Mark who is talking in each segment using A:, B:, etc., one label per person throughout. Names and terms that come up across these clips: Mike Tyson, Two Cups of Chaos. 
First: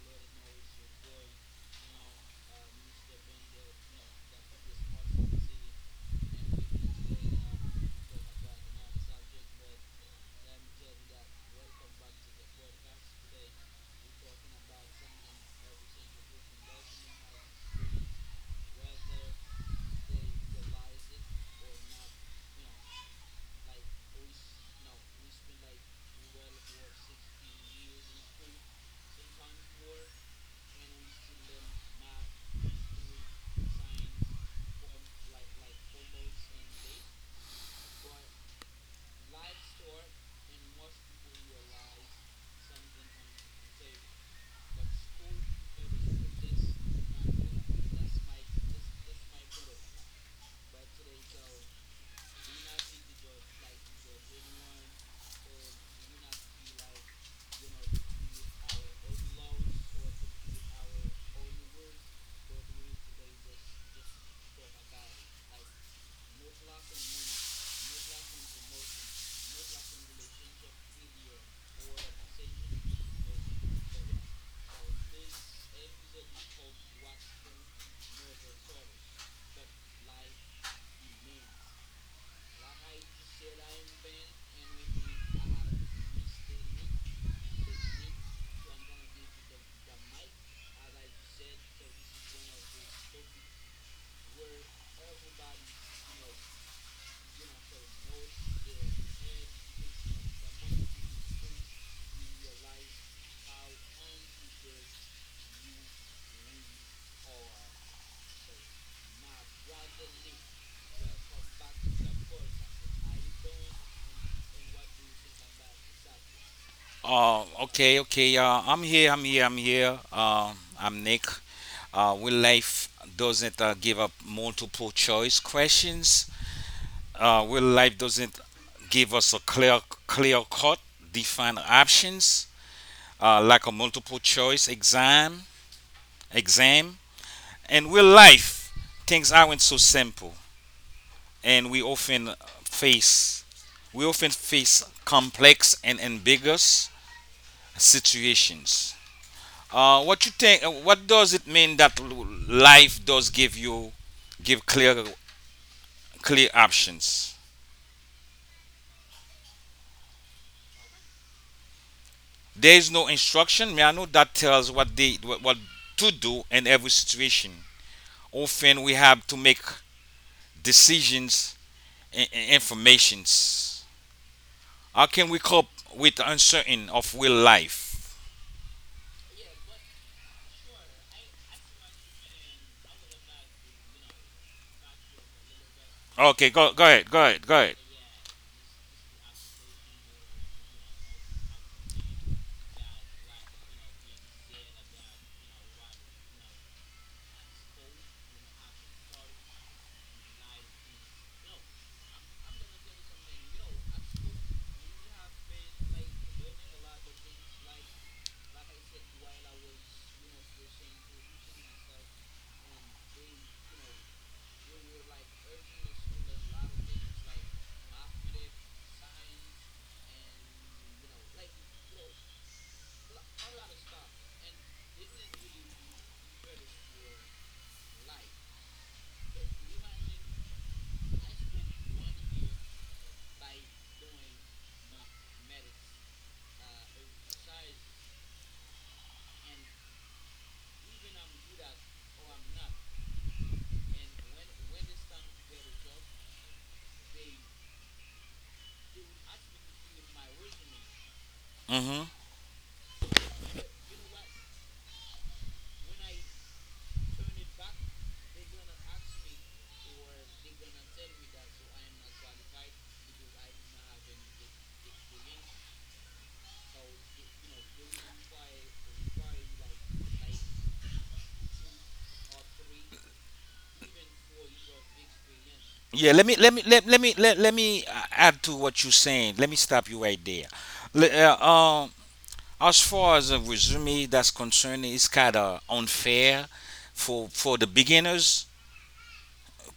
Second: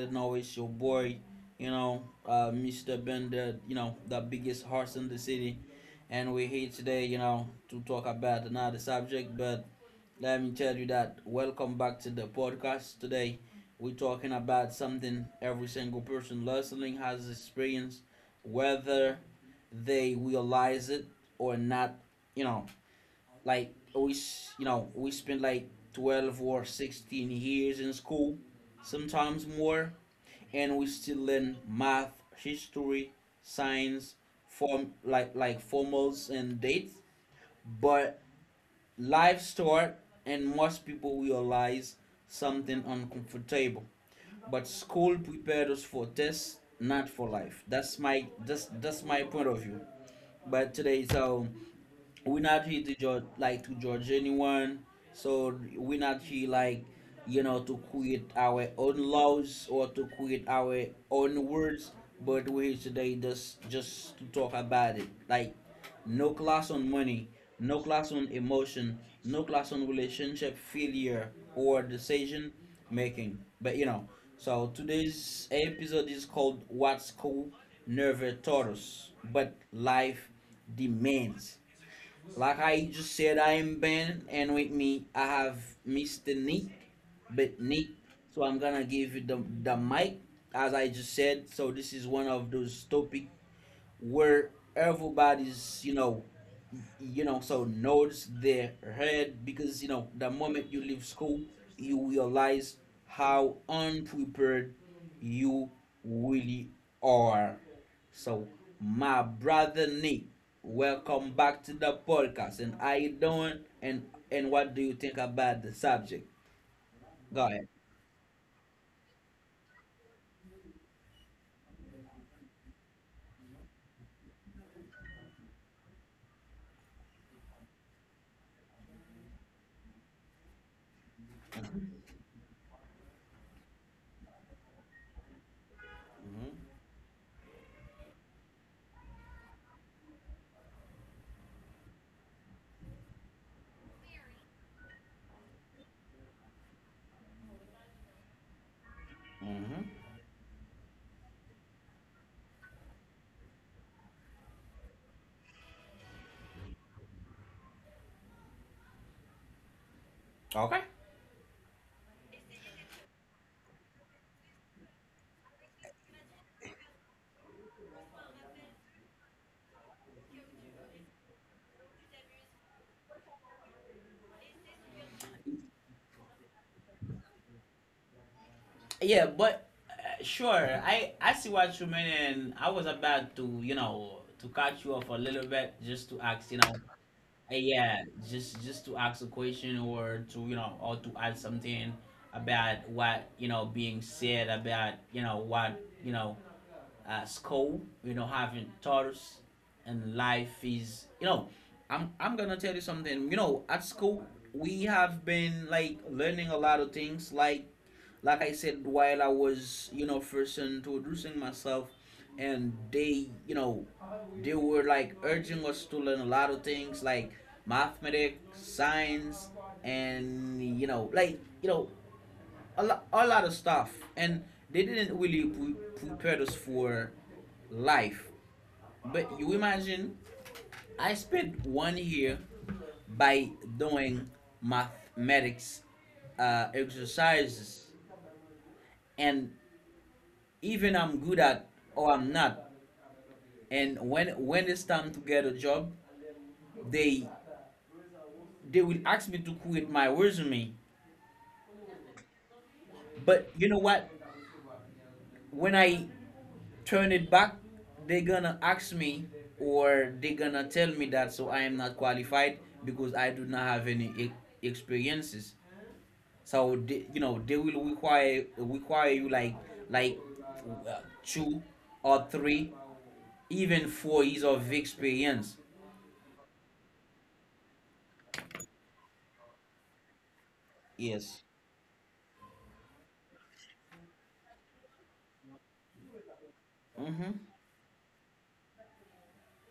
A: of noise. Your boy, Mr. Bender, the biggest horse in the city, and we're here today, to talk about another subject. But let me tell you that welcome back to the podcast. Today, we're talking about something every single person listening has experienced, whether they realize it or not. You know, like we you know we spend like 12 or 16 years in school, sometimes more, and we still learn math, history, science, form like formals and dates. But life start, and most people realize something uncomfortable. But school prepared us for tests, not for life. That's my point of view. But today, so we're not here to judge, like to judge anyone. So we're not here, like, to create our own laws or to create our own words. But we're here today just to talk about it, like no class on money, no class on emotion, no class on relationship failure or decision making. But you know so today's episode is called what's cool never taught us but life demands. Like I just said, I am Ben, and with me I have Mr. Nick. But Nick, so I'm gonna give you the mic, as I just said. So this is one of those topics where everybody's, so, nods their head because the moment you leave school, you realize how unprepared you really are. So my brother Nick, welcome back to the podcast, and how you doing, and what do you think about the subject?
B: Uh,
A: Go ahead.
B: okay, okay. Uh, I'm here. I'm Nick. Will life doesn't give up multiple choice questions. Will life doesn't give us a clear cut defined options like a multiple choice exam,
A: Hmm.
B: exam. And will life things aren't so simple, and face we often face complex and ambiguous situations.
A: Hmm.
B: What you think? What does it mean that life does give you give clear options?
A: Okay.
B: There is no instruction manual that tells what to do in every situation. Often we have to make decisions and informations. How can we cope with uncertain of real life?
A: Yeah, but sure, I see what you mean, and I was about to, to cut you off a little bit, just to
B: Okay,
A: ask,
B: go go ahead, go ahead.
A: yeah, just to ask a question or to, or to add something about what being said, about you know what you know school, having titles, and life is. I'm gonna tell you something. At school we have been like learning a lot of things. Like I said while I was, first introducing myself, and they you know they were like urging us to learn a lot of things like mathematics, science, and, a lot of stuff, and they didn't really prepare us for life. But you imagine, I spent one year by doing mathematics exercises, and even I'm good at or I'm not. And when it's time to get a job, they they will ask me to create my resume.
B: Hmm
A: But you know what? When I turn it back, they're gonna ask me or they're gonna tell me that so I am not qualified because I do not have any experiences. So they will require you like uh, 2 or 3, even 4 years of experience.
B: Yeah, let me let me let, let me let, let me add to what you're saying. Let me stop you right there. Le- uh,
A: Yes.
B: um, as far as a resume that's concerned, it's kind of unfair for
A: Mm-hmm.
B: the beginners,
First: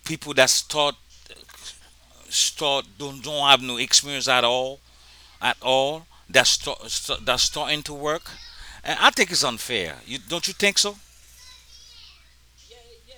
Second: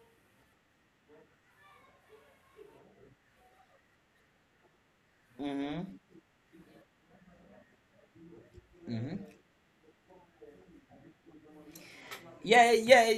B: people that start don't have no experience at all at
A: Mm-hmm.
B: all that starting to work. And I
A: Mm-hmm.
B: think it's unfair. You don't you think so?
A: Yeah, yeah,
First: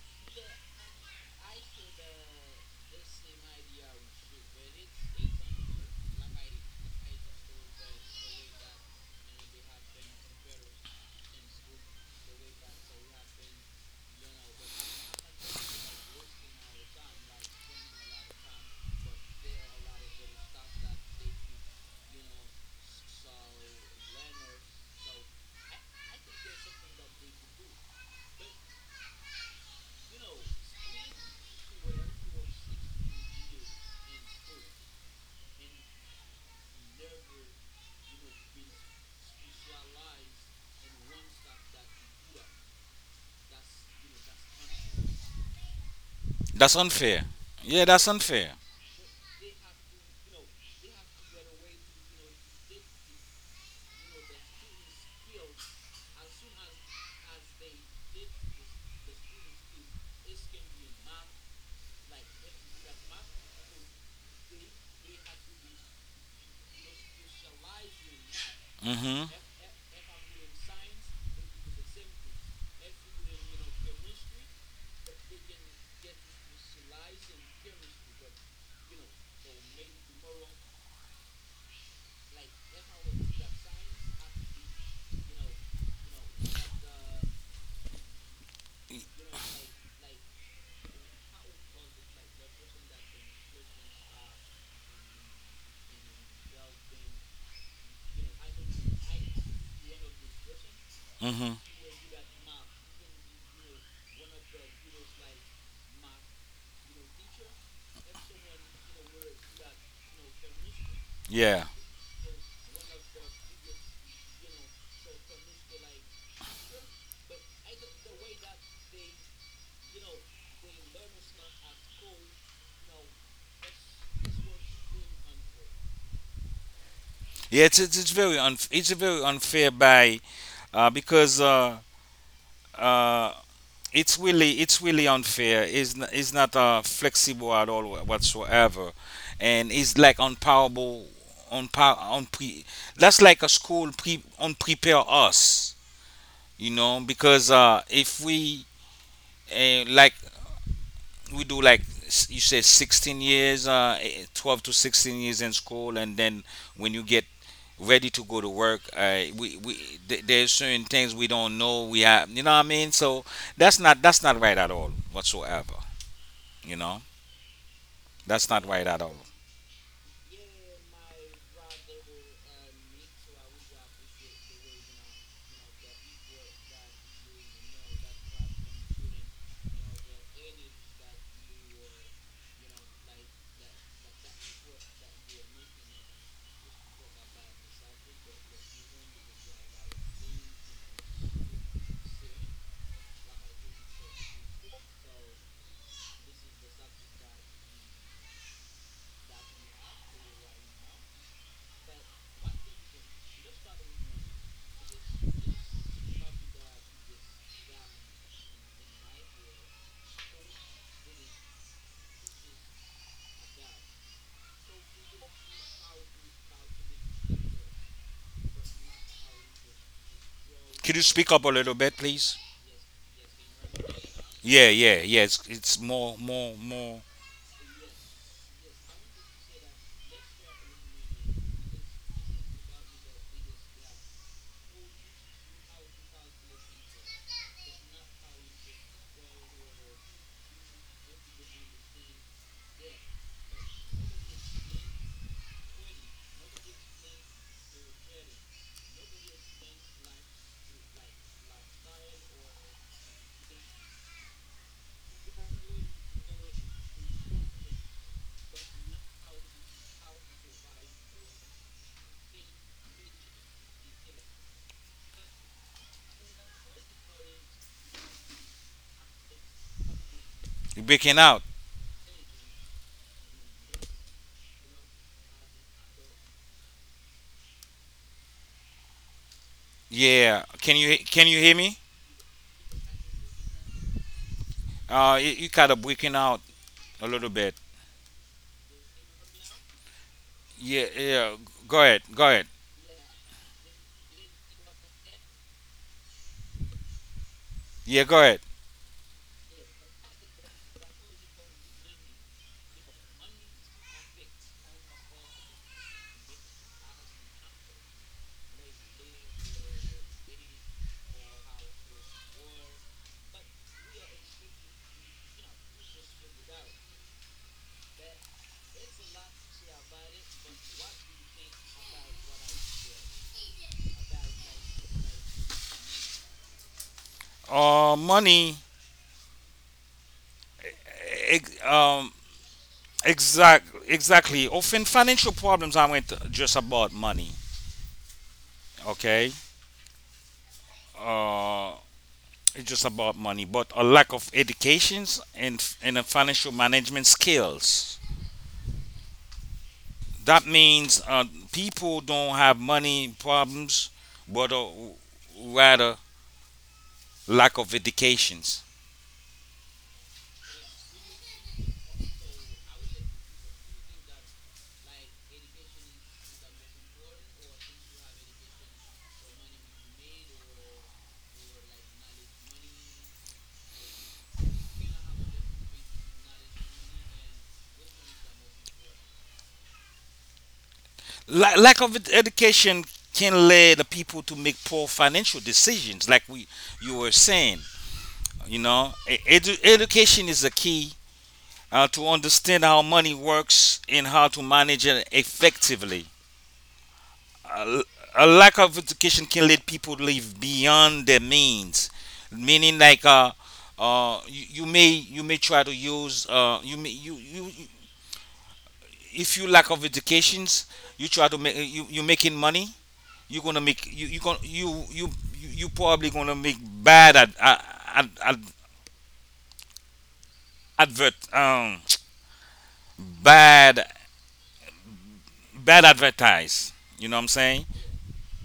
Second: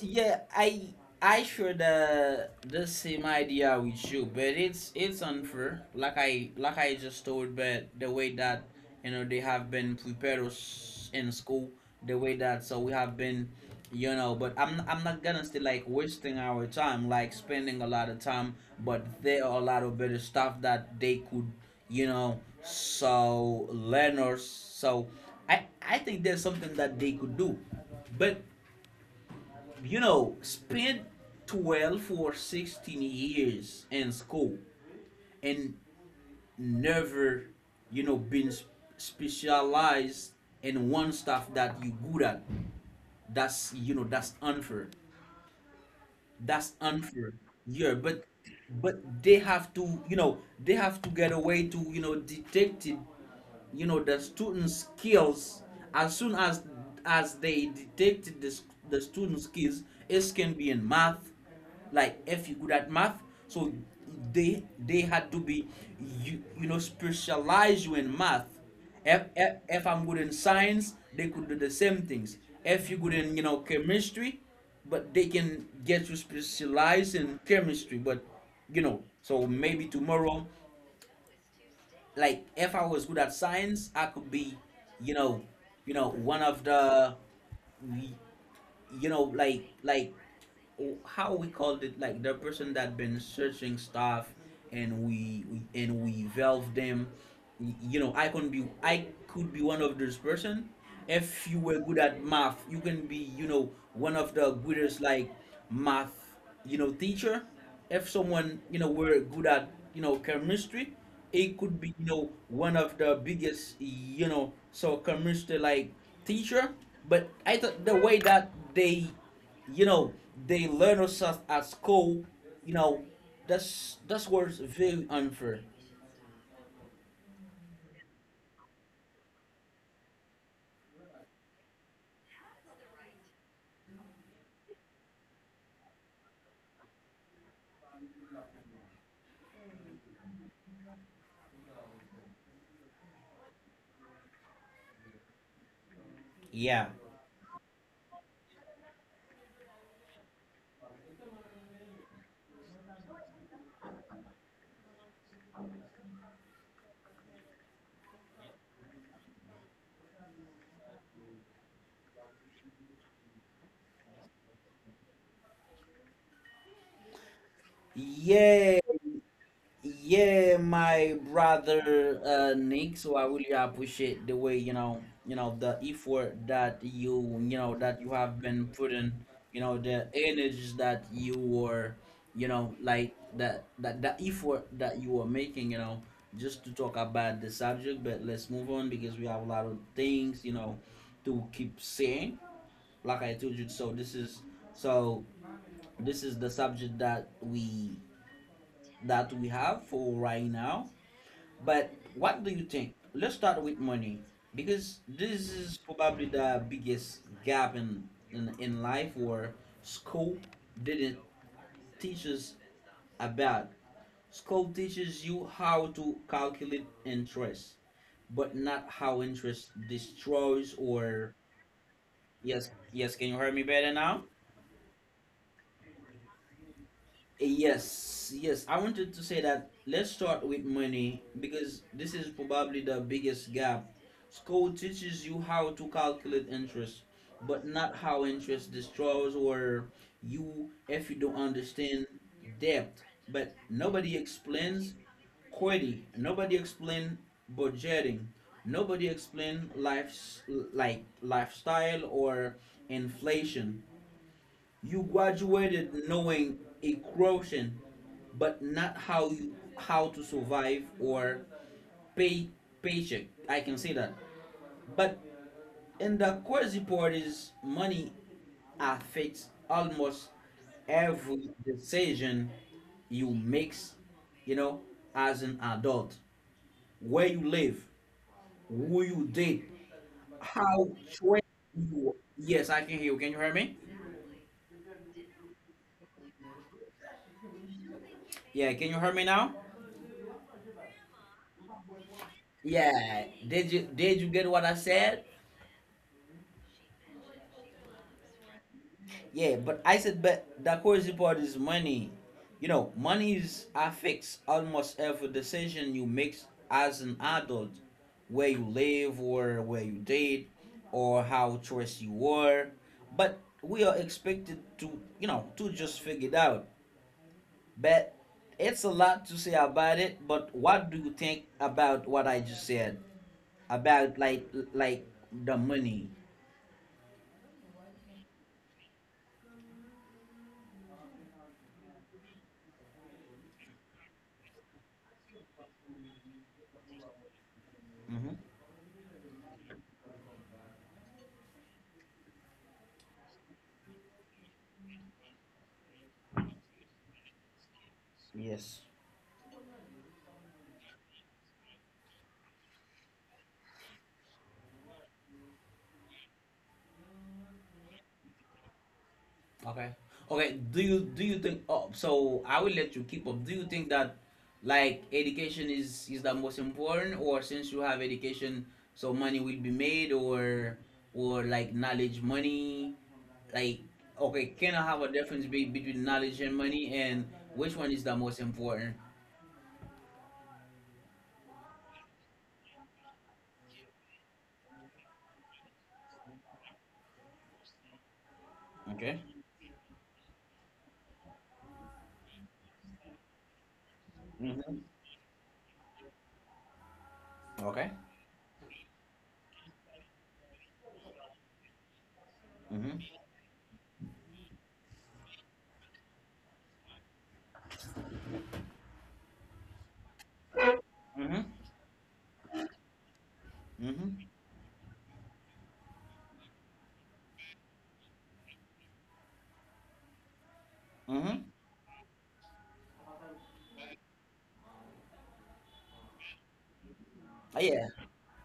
A: yeah. I should the same idea with you, but it's unfair. Like I just told, but the way that, they have been prepared us in school, the way that so we have been. But I'm not gonna stay like wasting our time, like spending a lot of time. But there are a lot of better stuff that they could, so learners. So I think there's something that they could do, but, spent 12 or 16 years in school and never, been specialized in one stuff that you good at. That's unfair. That's
B: That's unfair.
A: unfair.
B: Yeah,
A: Yeah,
B: that's
A: but
B: unfair.
A: but they have to, they have to get a way to, detect it, the student skills, as soon as they detected this the student skills. It can be in math. Like if you're good at math, so they had to be, specialize you in math. if,
B: Mhm.
A: if, if I'm good in science, they could do the same things. If you're good in, chemistry, but they can get you specialized in chemistry. But, so maybe tomorrow, like if I was good at science, I could be, you know, one of the, you know, like like oh, how we called it, like the person that been searching stuff, and we valve them. I could be one of those person. If
B: Mhm.
A: you were good at math, you can be, one of the greatest, like math, teacher. If someone, were good at, chemistry, it
B: Yeah.
A: could be, one of the biggest, so chemistry like teacher. But I thought the way that they you know they learn us at school, you know that's what's very unfair.
B: Yeah, it's very unfair by because uh, it's really, it's really unfair. It's not flexible at all whatsoever, and it's like unpowerable, unpre. That's like a school pre unprepare us, you
A: Yeah,
B: know, because if we, uh, like we do like you said 16 years 12 to 16 years in school, and then when you get ready to go to work. There's certain things we don't know. We have, you know what I mean. So that's not right at all whatsoever. You know, that's not
A: yeah.
B: right at all.
A: Yeah, my brother Nick. So I really appreciate the way, the effort that you, that you have been putting, the energies that you were, like that, that the effort that you were making, just to talk about the subject. But let's move on because we have a lot of things, to keep saying. Like I told you, so so this is the subject that we have for right now. But what do you think? Let's start with money because this is probably the biggest gap in life where school didn't teach us about. School teaches you how to calculate interest, but not how interest destroys
B: Could you speak
A: or
B: up a little bit, please?
A: yes, yes, can you hear me better now?
B: Yeah, yeah, yeah. It's it's more.
A: Yes, yes. I wanted to say that let's start with money because this is probably the biggest gap. School teaches you how to calculate interest, but not how interest destroys or you if you don't understand debt. But nobody explains quitting. Nobody explain budgeting. Nobody explain life's like lifestyle or inflation. You graduated knowing a equation, but not how to survive or pay paycheck. I can say that. But in the course report is money affects almost
B: You're breaking out.
A: every decision you make, you know, as an adult. Where you live, who you date,
B: Yeah. Can you
A: how
B: he- can you
A: trained
B: hear me?
A: you Yes, I can hear you. Can you hear me?
B: You, you kind of breaking out a little bit.
A: Yeah, can you hear me now?
B: Yeah, yeah. Go ahead, go ahead.
A: Yeah. Did you get what I said?
B: Yeah, go ahead.
A: Yeah, but I said, but the crazy part is money. You know, money is affects almost every decision you make as an adult, where you live or where you date, or how dressed you are. But we are expected to, to just figure it out. But it's a lot to say about it. But what do you think about what I just said about the money?
B: Money. eh, eh, Um, Exactly. Exactly. Often financial problems aren't just about money.
A: Mm-hmm.
B: Okay. Uh, it's just about money, but a lack of educations and a financial management skills.
A: Yes.
B: That means people don't have money problems, but rather lack of educations.
A: Okay. Okay. Do you think? Oh, so I will let you keep up. Do you think that like education is the most important, or since you have education, so money will be made, or like knowledge, money, like okay, can I have a difference between knowledge and money, and which one is the most important?
B: Lack of education can lead the people to make poor financial decisions, like we you were saying. You know,
A: Okay.
B: education is the key to understand how money works and how to
A: Mhm.
B: manage it effectively. A,
A: Okay.
B: a lack of education can let people live beyond their means, meaning
A: Mhm.
B: like you may try to use, you may you, you you- if you lack of educations, you try to
A: Mhm.
B: make you making money. You're gonna make you
A: Mhm.
B: you gonna you you you you probably gonna make bad ad, ad, ad, ad- advert
A: Mhm.
B: bad bad advertise. You know what I'm saying?
A: Yeah,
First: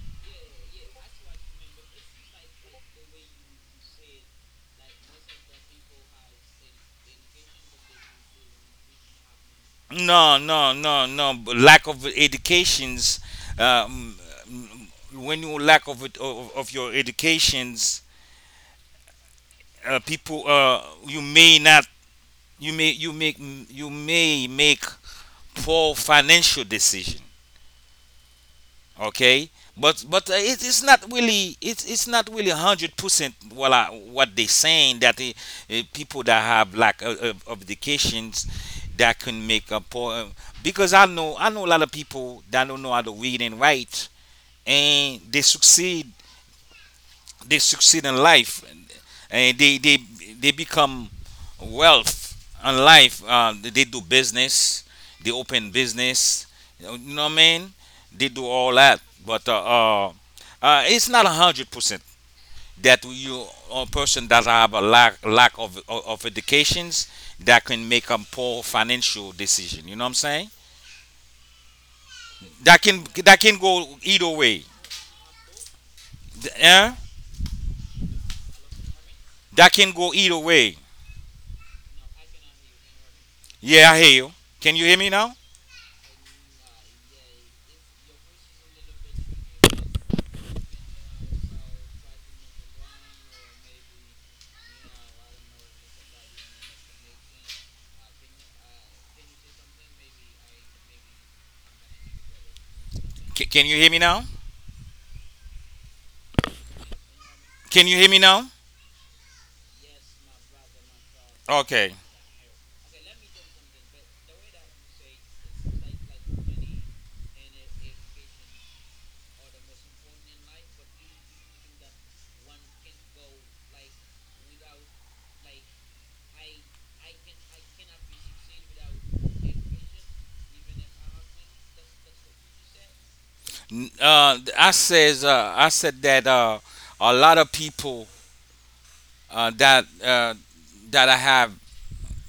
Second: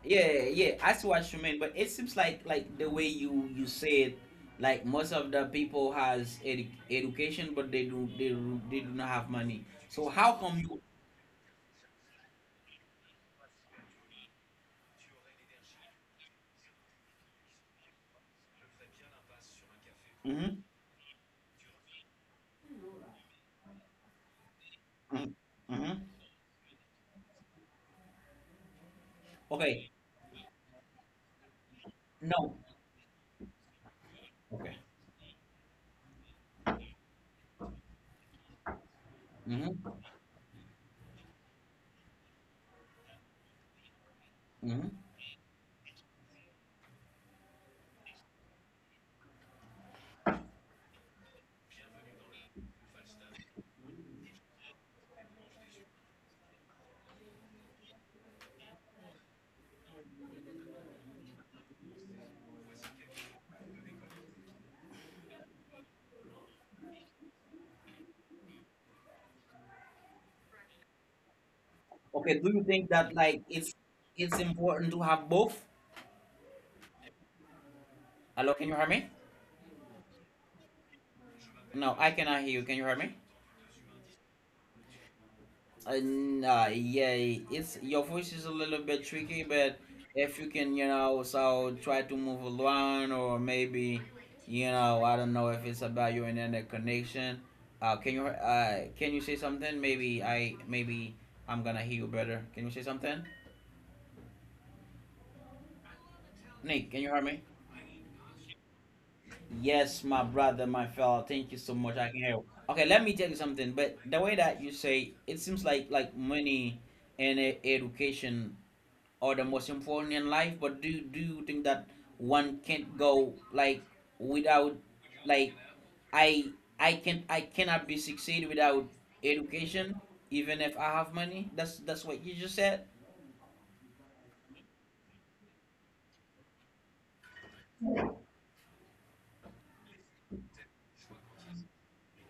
A: yeah, yeah, I see what you mean, but it seems the way you say it, like most of the people has education, but they do not have money. So how
B: No,
A: come
B: no,
A: you
B: no, no. Lack of educations. Um, when you lack of it, of your educations, people,
A: mm-hmm,
B: you may not, you may make
A: mm-hmm, mm-hmm.
B: poor financial decision. Okay,
A: Okay.
B: but it's not really, it's not really
A: No.
B: 100% what I, what they
A: Okay.
B: saying that the, people that have lack of educations that can make a
A: Mm-hmm,
B: poor, because I know a lot of people that don't know how to read and write,
A: mm-hmm.
B: and they succeed in life, and they become wealth in life. They do business, they open business. You know what I mean, they do all that. But uh, it's not 100% that you a person that have a lack of educations that can make a poor financial decision, you know what I'm saying?
A: Okay, do you think
B: That
A: that
B: can,
A: like
B: that can
A: it's
B: go
A: it's
B: either way.
A: important to have both?
B: Yeah,
A: Hello, can you hear me?
B: that can go either way.
A: No, I cannot hear you. Can you hear me?
B: Yeah, I hear you. Can you hear me now?
A: Nah, yeah, it's your voice is a little bit tricky, but if you can, so try to move along, or maybe, I don't know if it's about your internet connection. Can you say something? Maybe I'm gonna hear you better. Can you say something?
B: Can you hear me now?
A: Nick, can you hear me?
B: Can you hear me now?
A: Yes, my brother, my fellow. Thank you so much. I can
B: Okay.
A: hear you. Okay, let me tell you something. But the way that you say, it seems money and education or the most important in life. But do you think that one can't go like without, like I I can I cannot be succeed without education even if I have money. That's what you just said.
B: I said that a lot of people, uh, that uh, that I have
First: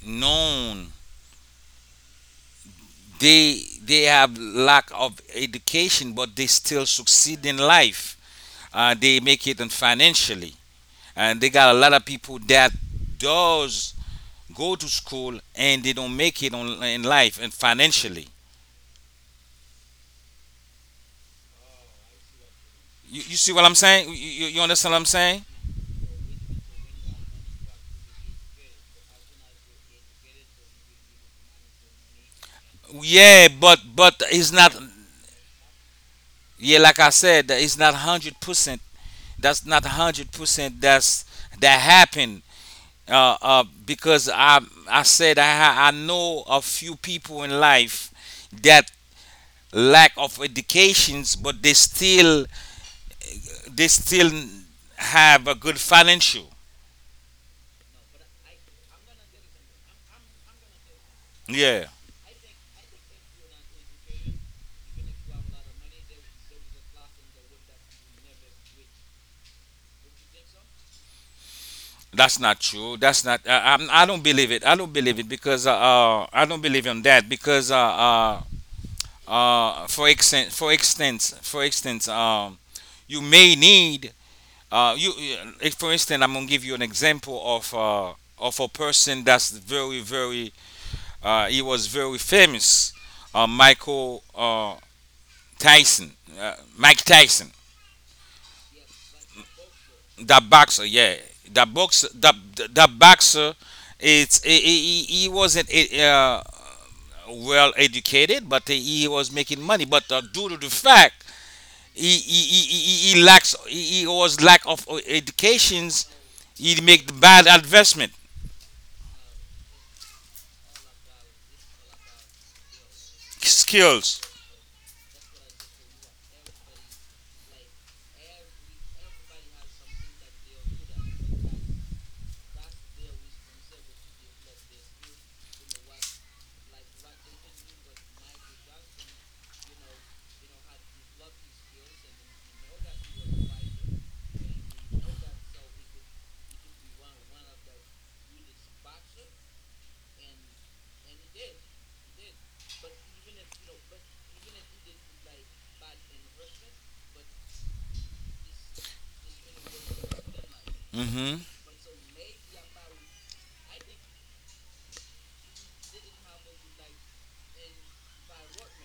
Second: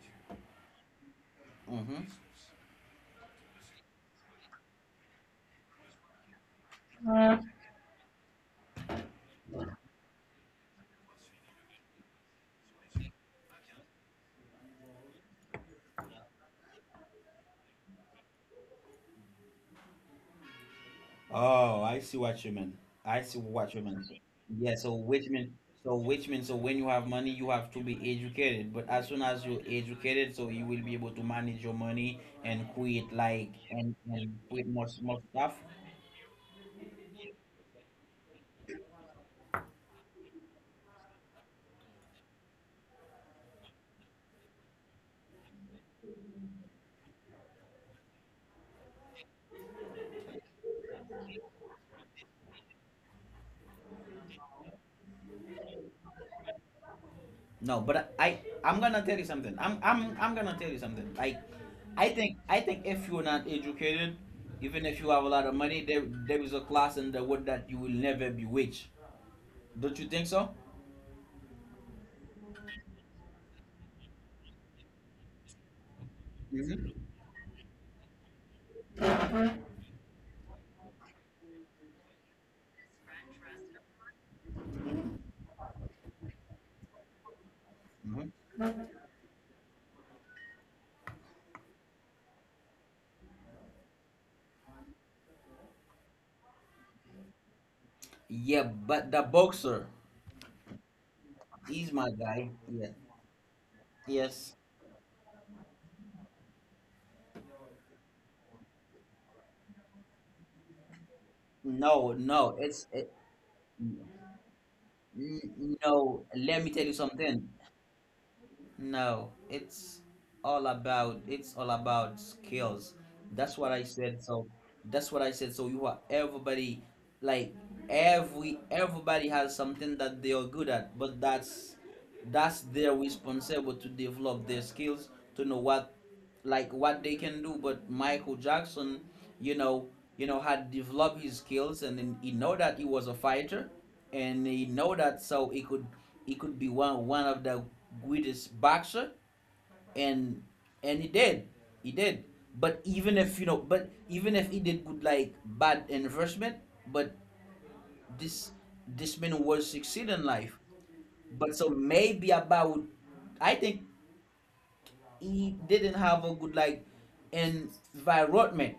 B: known,
A: Mm-hmm.
B: they have lack of education, but they still succeed in life. They make it and financially, and they got a lot of people that does go to school and they don't make it in life and financially.
A: Oh, I see what you mean. I
B: You
A: see
B: see what
A: what
B: I'm
A: you mean.
B: saying? You
A: Yeah,
B: understand what I'm saying?
A: so which means, so when you have money you have to be educated, but as soon as you're educated, so you will be able to manage your money and create,
B: Yeah,
A: like, and,
B: but
A: and
B: it's
A: create
B: not.
A: more stuff.
B: Yeah, like I said, that it's not 100%. That's not 100%. That happened. Because I said I ha- I know a few people in life that lack of educations, but they still have a good financial.
A: No, but I'm gonna tell you something. I'm gonna tell you something. Like,
B: Yeah,
A: I think if you're not educated, even if you have a lot of money, there is a class in the world that you will never be rich. Don't you think so?
B: that's not true. That's not. I do not believe it. I don't believe it, because I don't believe
A: Mhm.
B: in that, because for extent for instance you may need, you for instance, I'm gonna give you an example
A: Mhm.
B: of a person that's very, very, he was very famous, michael tyson Mike Tyson.
A: Yeah, but the boxer,
B: That boxer, yeah. that
A: he's
B: boxer
A: my
B: that
A: guy. Yeah.
B: that boxer it's he,
A: Yes.
B: he wasn't well educated, but he was making money, but due to the fact
A: No, no.
B: he was lack of
A: No.
B: educations,
A: Let me
B: he
A: tell you
B: make bad
A: something.
B: investment
A: No, it's all about skills. That's what I
B: skills.
A: said. So that's what I said. So you are everybody, like, everybody has something that they are good at, but that's their responsible to develop their skills to know what, like, what they can do. But Michael Jackson, you know, had developed his skills, and then he know that he was a fighter, and he know that, so he could, be one of the greatest boxer, and he did, he did. But even if, he did good, like, bad investment, but this this man was succeed in life.
B: Hmm
A: But so, maybe about, I think he didn't have a good, like, environment,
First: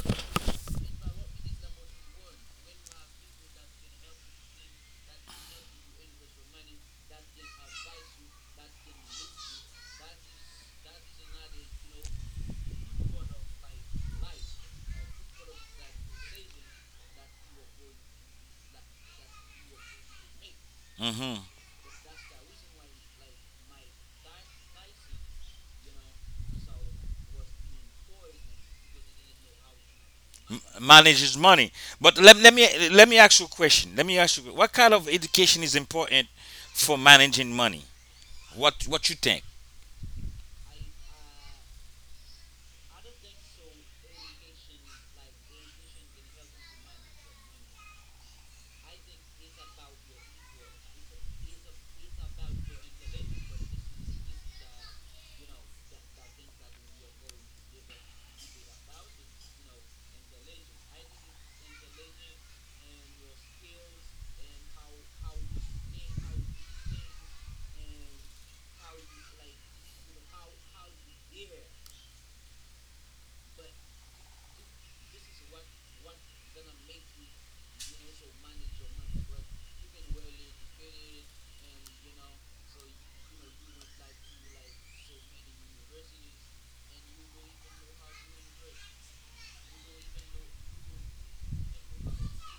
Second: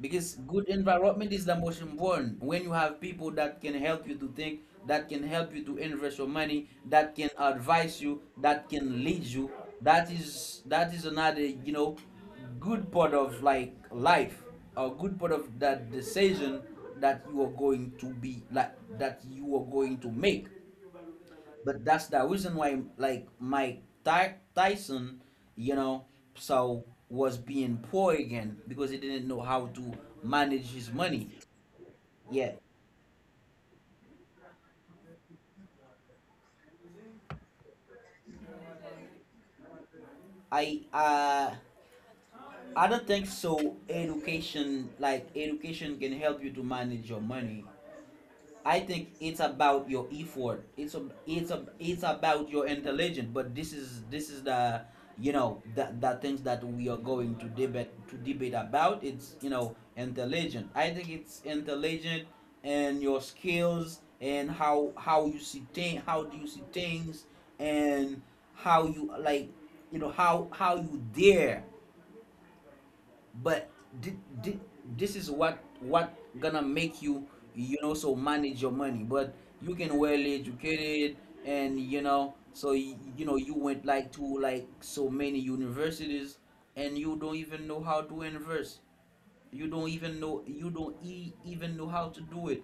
A: because good environment is the most important when you have people that can help you to think, that can help you to invest your money, that can advise you, that can lead you, that is another, good part of, like, life, a good part of that decision that you are going to make.
B: hmm
A: But that's the reason why, like, Mike Tyson, you know, so was being poor again, because he didn't know how to manage his money.
B: manages money. But let,
A: Yeah,
B: let me let me ask you a question. Let me ask you, what kind of education is important for managing money? What you think?
A: I uh, I don't think so. Education, like, education can help you to manage your money. I think it's about your effort. It's about your intelligence. But this is the, the things that we are going to debate about. It's, intelligent. I think it's intelligent and your skills, and how you see things, how do you see things, and how you, like, how you dare, but thi- thi- this is what gonna make you, you know so manage your money. But you can well educated, and, you went, like, to, like, so many universities, and you don't even know how to invest, you don't even know, you don't even know how to do it,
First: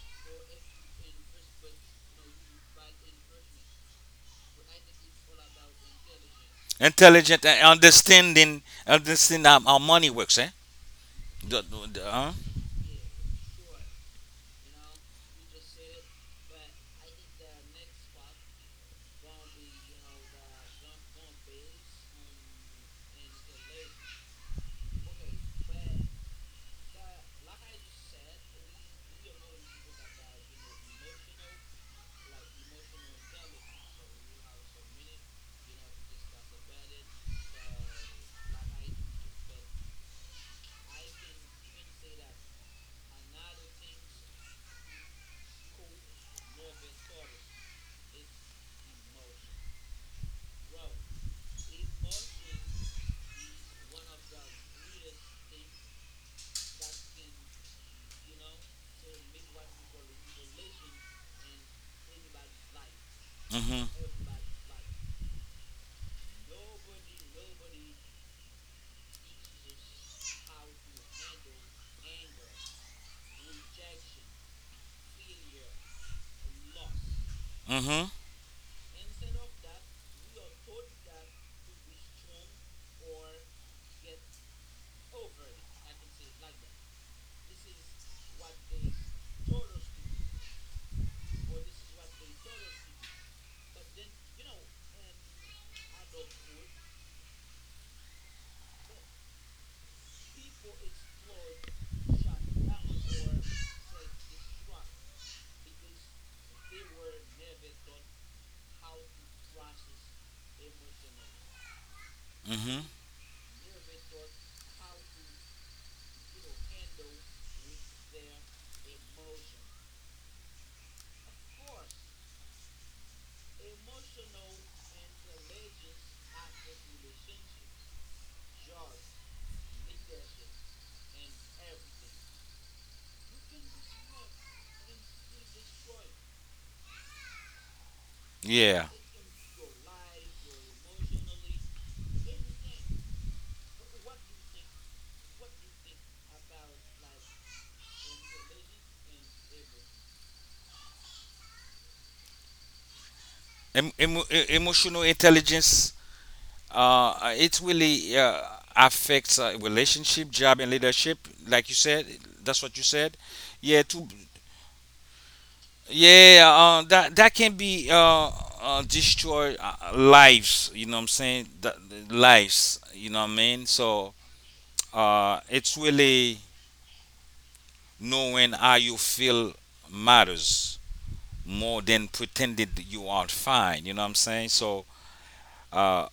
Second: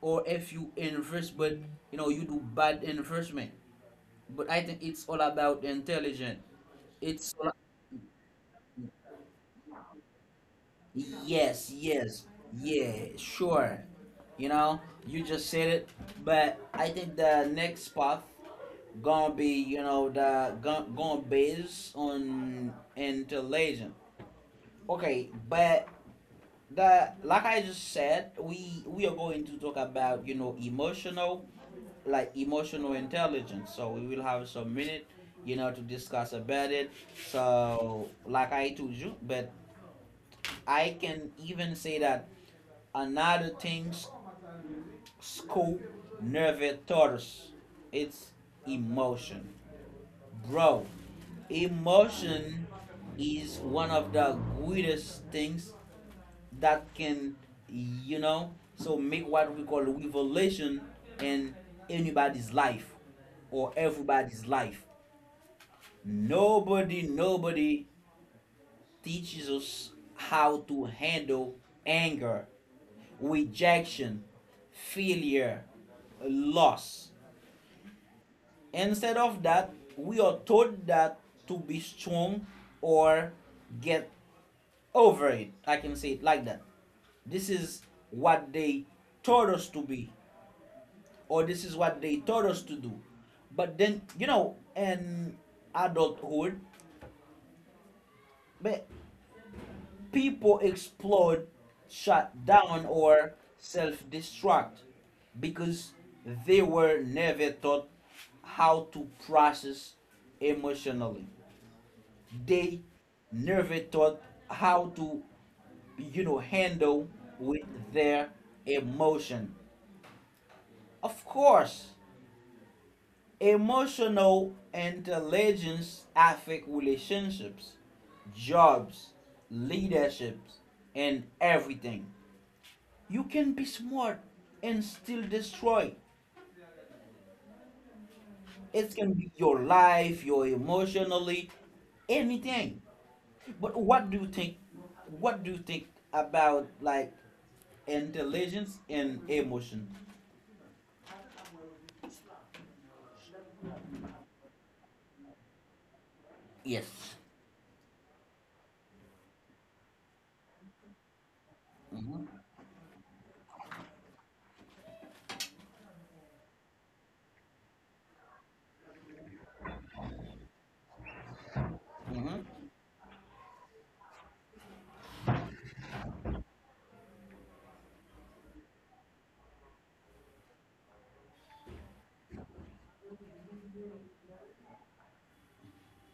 A: or if you invest, but, you do bad investment. But I think it's all about intelligence. It's
B: Intelligent
A: all
B: and understanding, understanding how money works, eh,
A: Yes,
B: the,
A: yes,
B: huh?
A: yeah, sure. You know, you just said it, but I think the next path gonna be, you know, the gon- gonna base on intelligence. Okay, but, the, like I just said, we are going to talk about, emotional, like, emotional intelligence. So we will have some minute, to discuss about it. So, like I told you, but I can even say that another thing's scope, nerve, torus. It's emotion. Bro, emotion is one of the greatest things that can, make what we call a revelation in anybody's life or
B: hmm
A: everybody's life. Nobody, nobody teaches us how to handle anger, rejection, failure, loss.
B: hmm
A: Instead of that, we are told that to be strong or get over it. I can say it like that. This is what they taught us to be, or this is what they taught us to do. But then, in adulthood, but people explode, shut down, or self destruct because they were never taught how to process emotionally.
B: hmm
A: They never taught how to, handle with their emotion. Of course, emotional intelligence affects relationships, jobs, leaderships, and everything. You can be smart and still destroy.
B: yeah.
A: It can be your life, your emotionally, anything. But what do you think? What do you think about, like, intelligence and emotion?
B: Emotional intelligence,
A: Yes.
B: it really affects relationship, job, and leadership. Like you said, that's what you said. Yeah, to yeah, that that can be destroy lives. You know what I'm saying? That,
A: Mm-hmm.
B: lives. You know what I mean? So it's really knowing how you feel matters more than pretended that you are fine. You know what I'm saying? So uh,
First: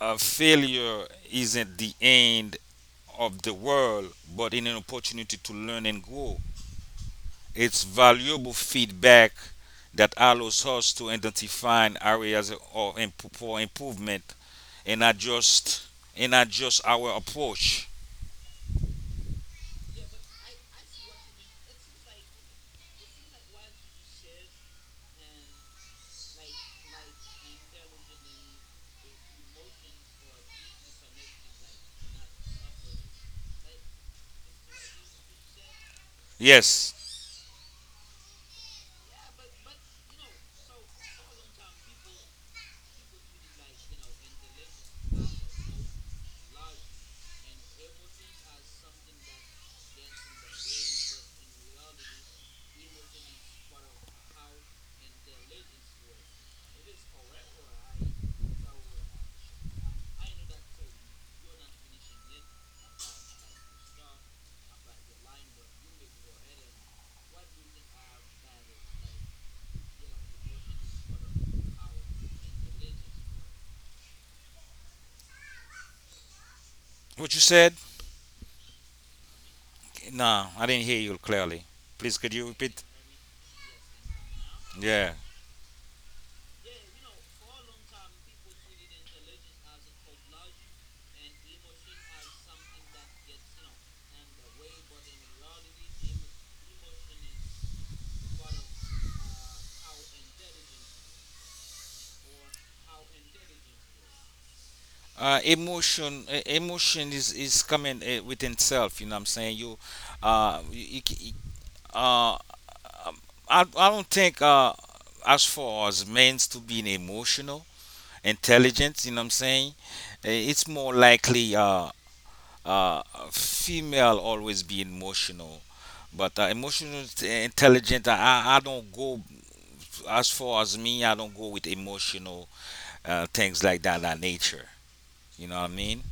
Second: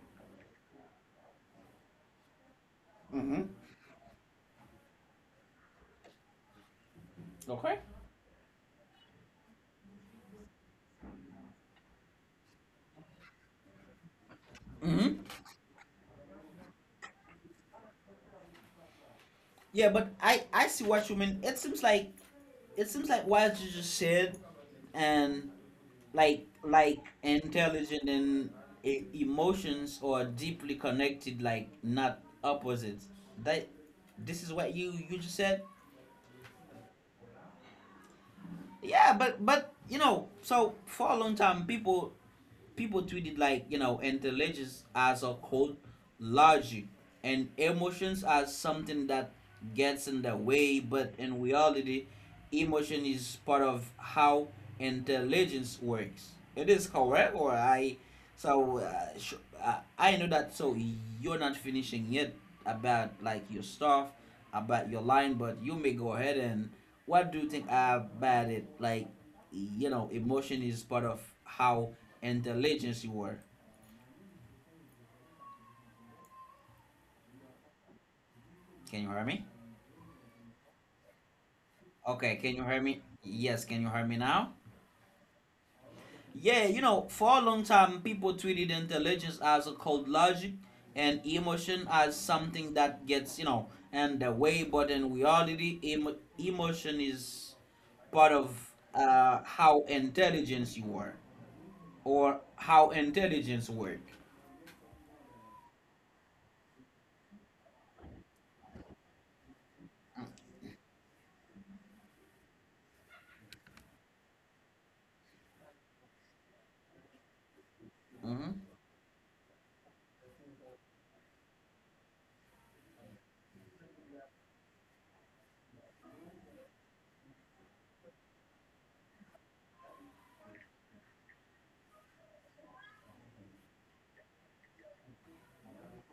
B: failure isn't the end of
A: Mm-hmm.
B: the world, but in an opportunity to learn and grow.
A: Okay.
B: It's valuable feedback that allows us to identify areas of for improvement and
A: Mm-hmm.
B: adjust our approach.
A: Yeah, but I see what you mean. It seems like what you just said, and, like, intelligent and emotions are deeply connected, like, not opposites. That, this is what you just said.
B: Yes,
A: Yeah, but so, for a long time, people treated, like, intelligence as a cold logic, and emotions as something that gets in the way. But in reality, emotion is part of how intelligence works. It is correct. Or, I know that. So you're not finishing yet about, like, your stuff, about your line, but you may go ahead, and what do you think about it? Like, emotion is part of how intelligence you are.
B: what you said?
A: Can you hear me?
B: No, I didn't hear you clearly. Please, could
A: Okay,
B: you
A: can you hear
B: repeat?
A: me? Yes, can you hear me now?
B: Yeah.
A: Yeah, for a long time, people treated intelligence as a cold logic, and emotion as something that gets, in the way. But in reality, emotion is part of, how intelligence you are, or how intelligence work.
B: Emotion is coming within self. You know, what I'm saying, uh, you, Uh, um, I don't think as far as men's to being emotional,
A: Hmm.
B: intelligent, you know what I'm saying? It's more likely uh, female always be emotional. But emotional intelligent, I don't go as far as me. I don't go with emotional things like that, that nature. You know what I mean?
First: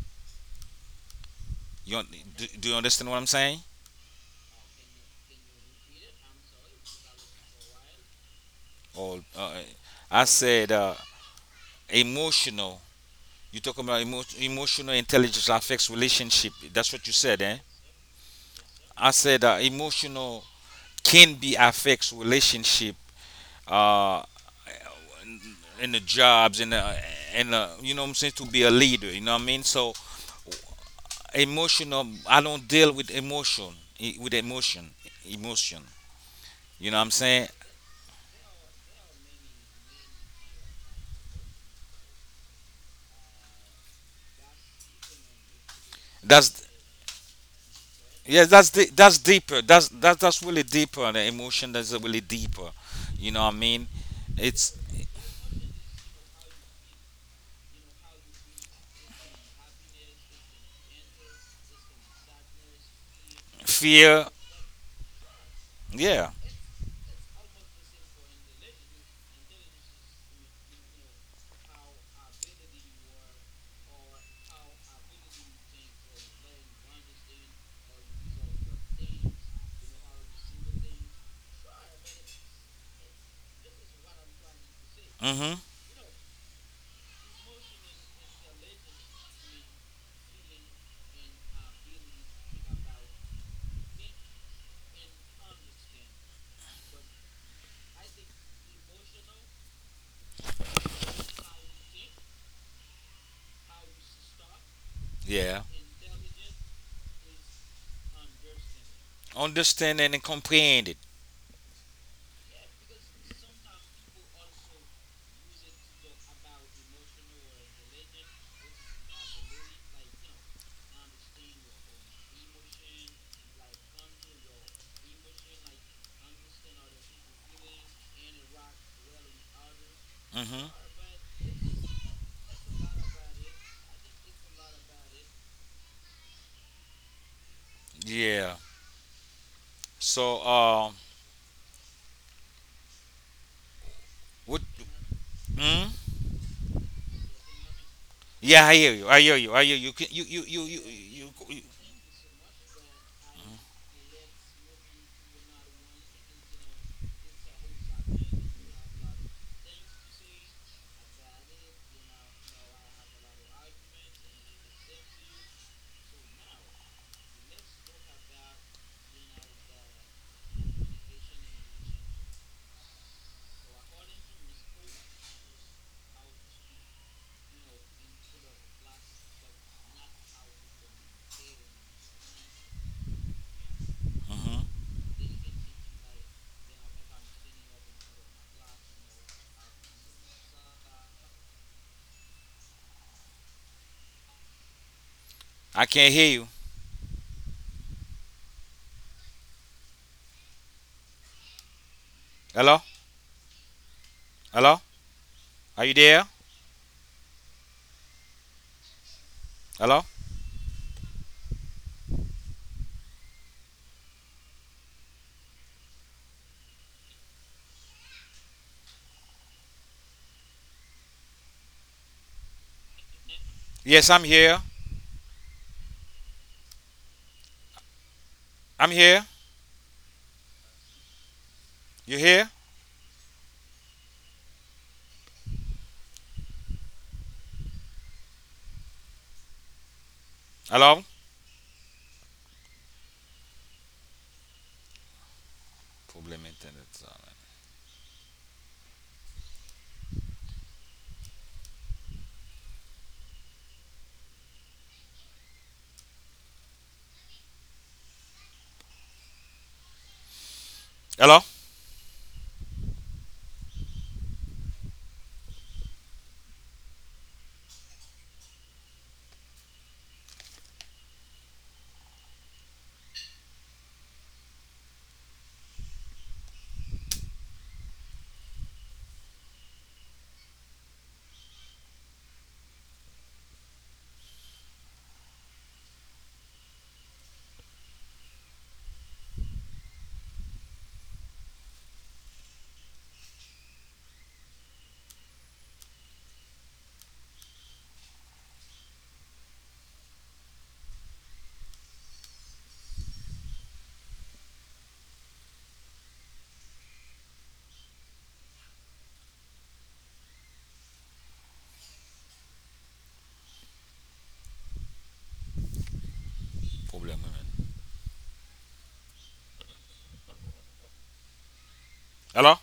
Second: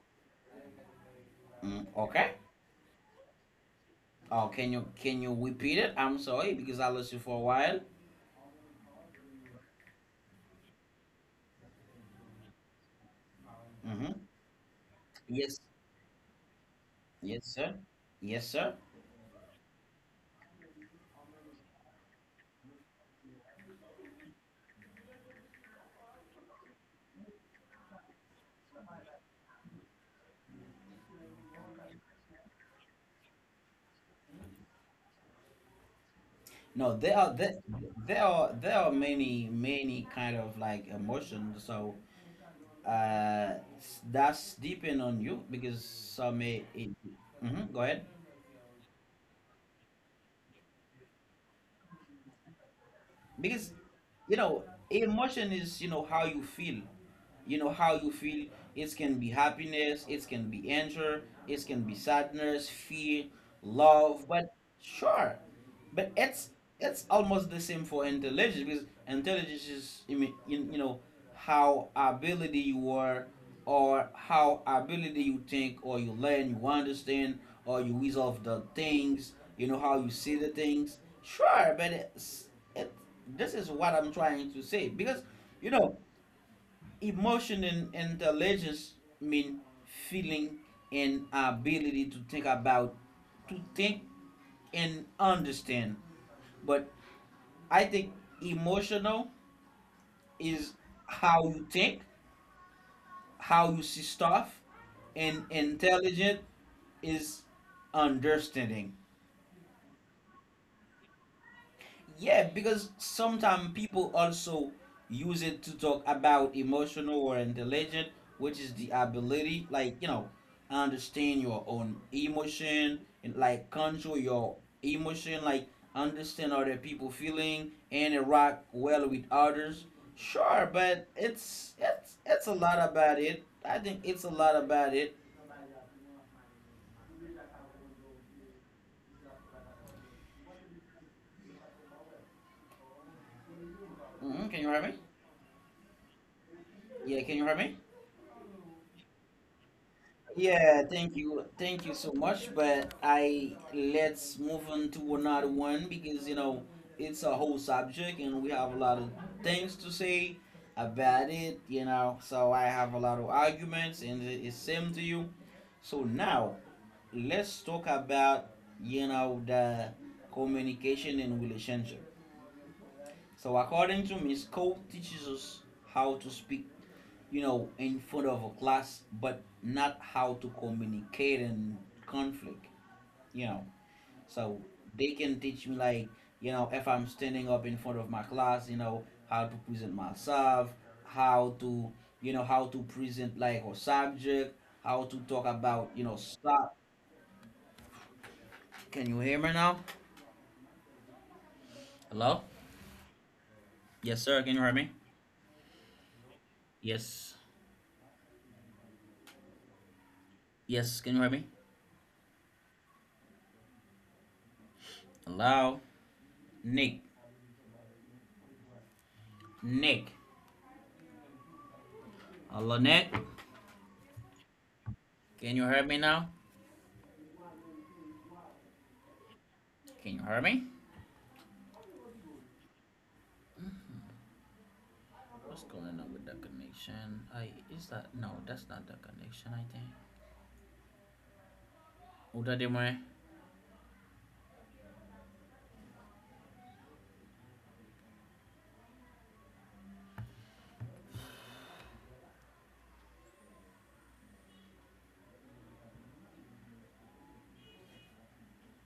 A: Mm,
B: You un-
A: okay.
B: do you understand what I'm saying?
A: Oh, can you repeat it? I'm sorry, because I lost you for a while.
B: Or I said emotional. You talking about
A: Mm-hmm.
B: emotional intelligence
A: Yes.
B: affects relationship. That's what you said,
A: Yes,
B: eh?
A: sir. Yes, sir.
B: I said emotional can be affects relationship. Uh, in the jobs and you know what I'm saying, to be a leader. You know what I mean. So emotional, I don't deal with emotion, emotion. You know
A: No,
B: what I'm
A: there are,
B: saying.
A: many kind of, like, emotions. So, that's depend on you, because some may
B: That's
A: it, Mhm, go ahead,
B: yeah. That's deeper. That's really deeper. The emotion, that's really deeper. You know what I
A: because
B: mean.
A: you know
B: It's
A: emotion is, how you feel. How you feel, it can be happiness, it can be anger, it can be sadness, fear,
B: fear.
A: love. But sure, but
B: Yeah.
A: it's almost the same for intelligence, because intelligence is, I mean, how ability you are, or how ability you think, or you learn, you understand, or you resolve the things, how you see the things. Sure, but it, this is what I'm trying to say, because,
B: Mm-hmm.
A: you know emotion and intelligence mean feeling and ability to think and understand. But I think emotional is how you think, how you see stuff, and
B: Yeah.
A: intelligent is understanding.
B: Understand and comprehend it.
A: Yeah, because sometimes people also use it to talk about emotional or intelligent, which is the ability, like, understand your own emotion, and, like, control your emotion, like, understand other people feeling and interact well with others.
B: Mm-hmm.
A: Sure, but it's a lot about it. I think it's a lot about it.
B: Yeah. So, what?
A: Can you hear me?
B: Mm?
A: Yeah, can you hear me?
B: Yeah, I hear you.
A: Yeah, thank
B: You.
A: you.
B: you
A: Thank you so much. But I let's move on to another one, because it's a whole subject, and we have a lot of things to say about it. So I have a lot of arguments, and it's same to you. So now let's talk about, the communication and relationship. So, according to me, school teaches us how to speak, in front of a class, but not how to communicate in conflict, you know.
B: hmm
A: So they can teach me, like, if I'm standing up in front of my class, how to present myself, how to, how to present, like, a subject, how to talk
B: I
A: about,
B: can't hear you.
A: stop. Can you hear me now? Hello?
B: Hello?
A: Yes, sir. Can you hear
B: Hello?
A: me?
B: Are you there?
A: Yes.
B: Hello?
A: Yes. Can you hear me? Hello? Nick. Nick. Hello, Nick.
B: Yes, I'm here.
A: Can you hear me now?
B: I'm here.
A: Can you hear me?
B: You here?
A: What's going on with the connection? I Is that, no, that's not the connection, I think.
B: Hello?
A: Uda demore.
B: Problem internet. Hello? Problem. Hello?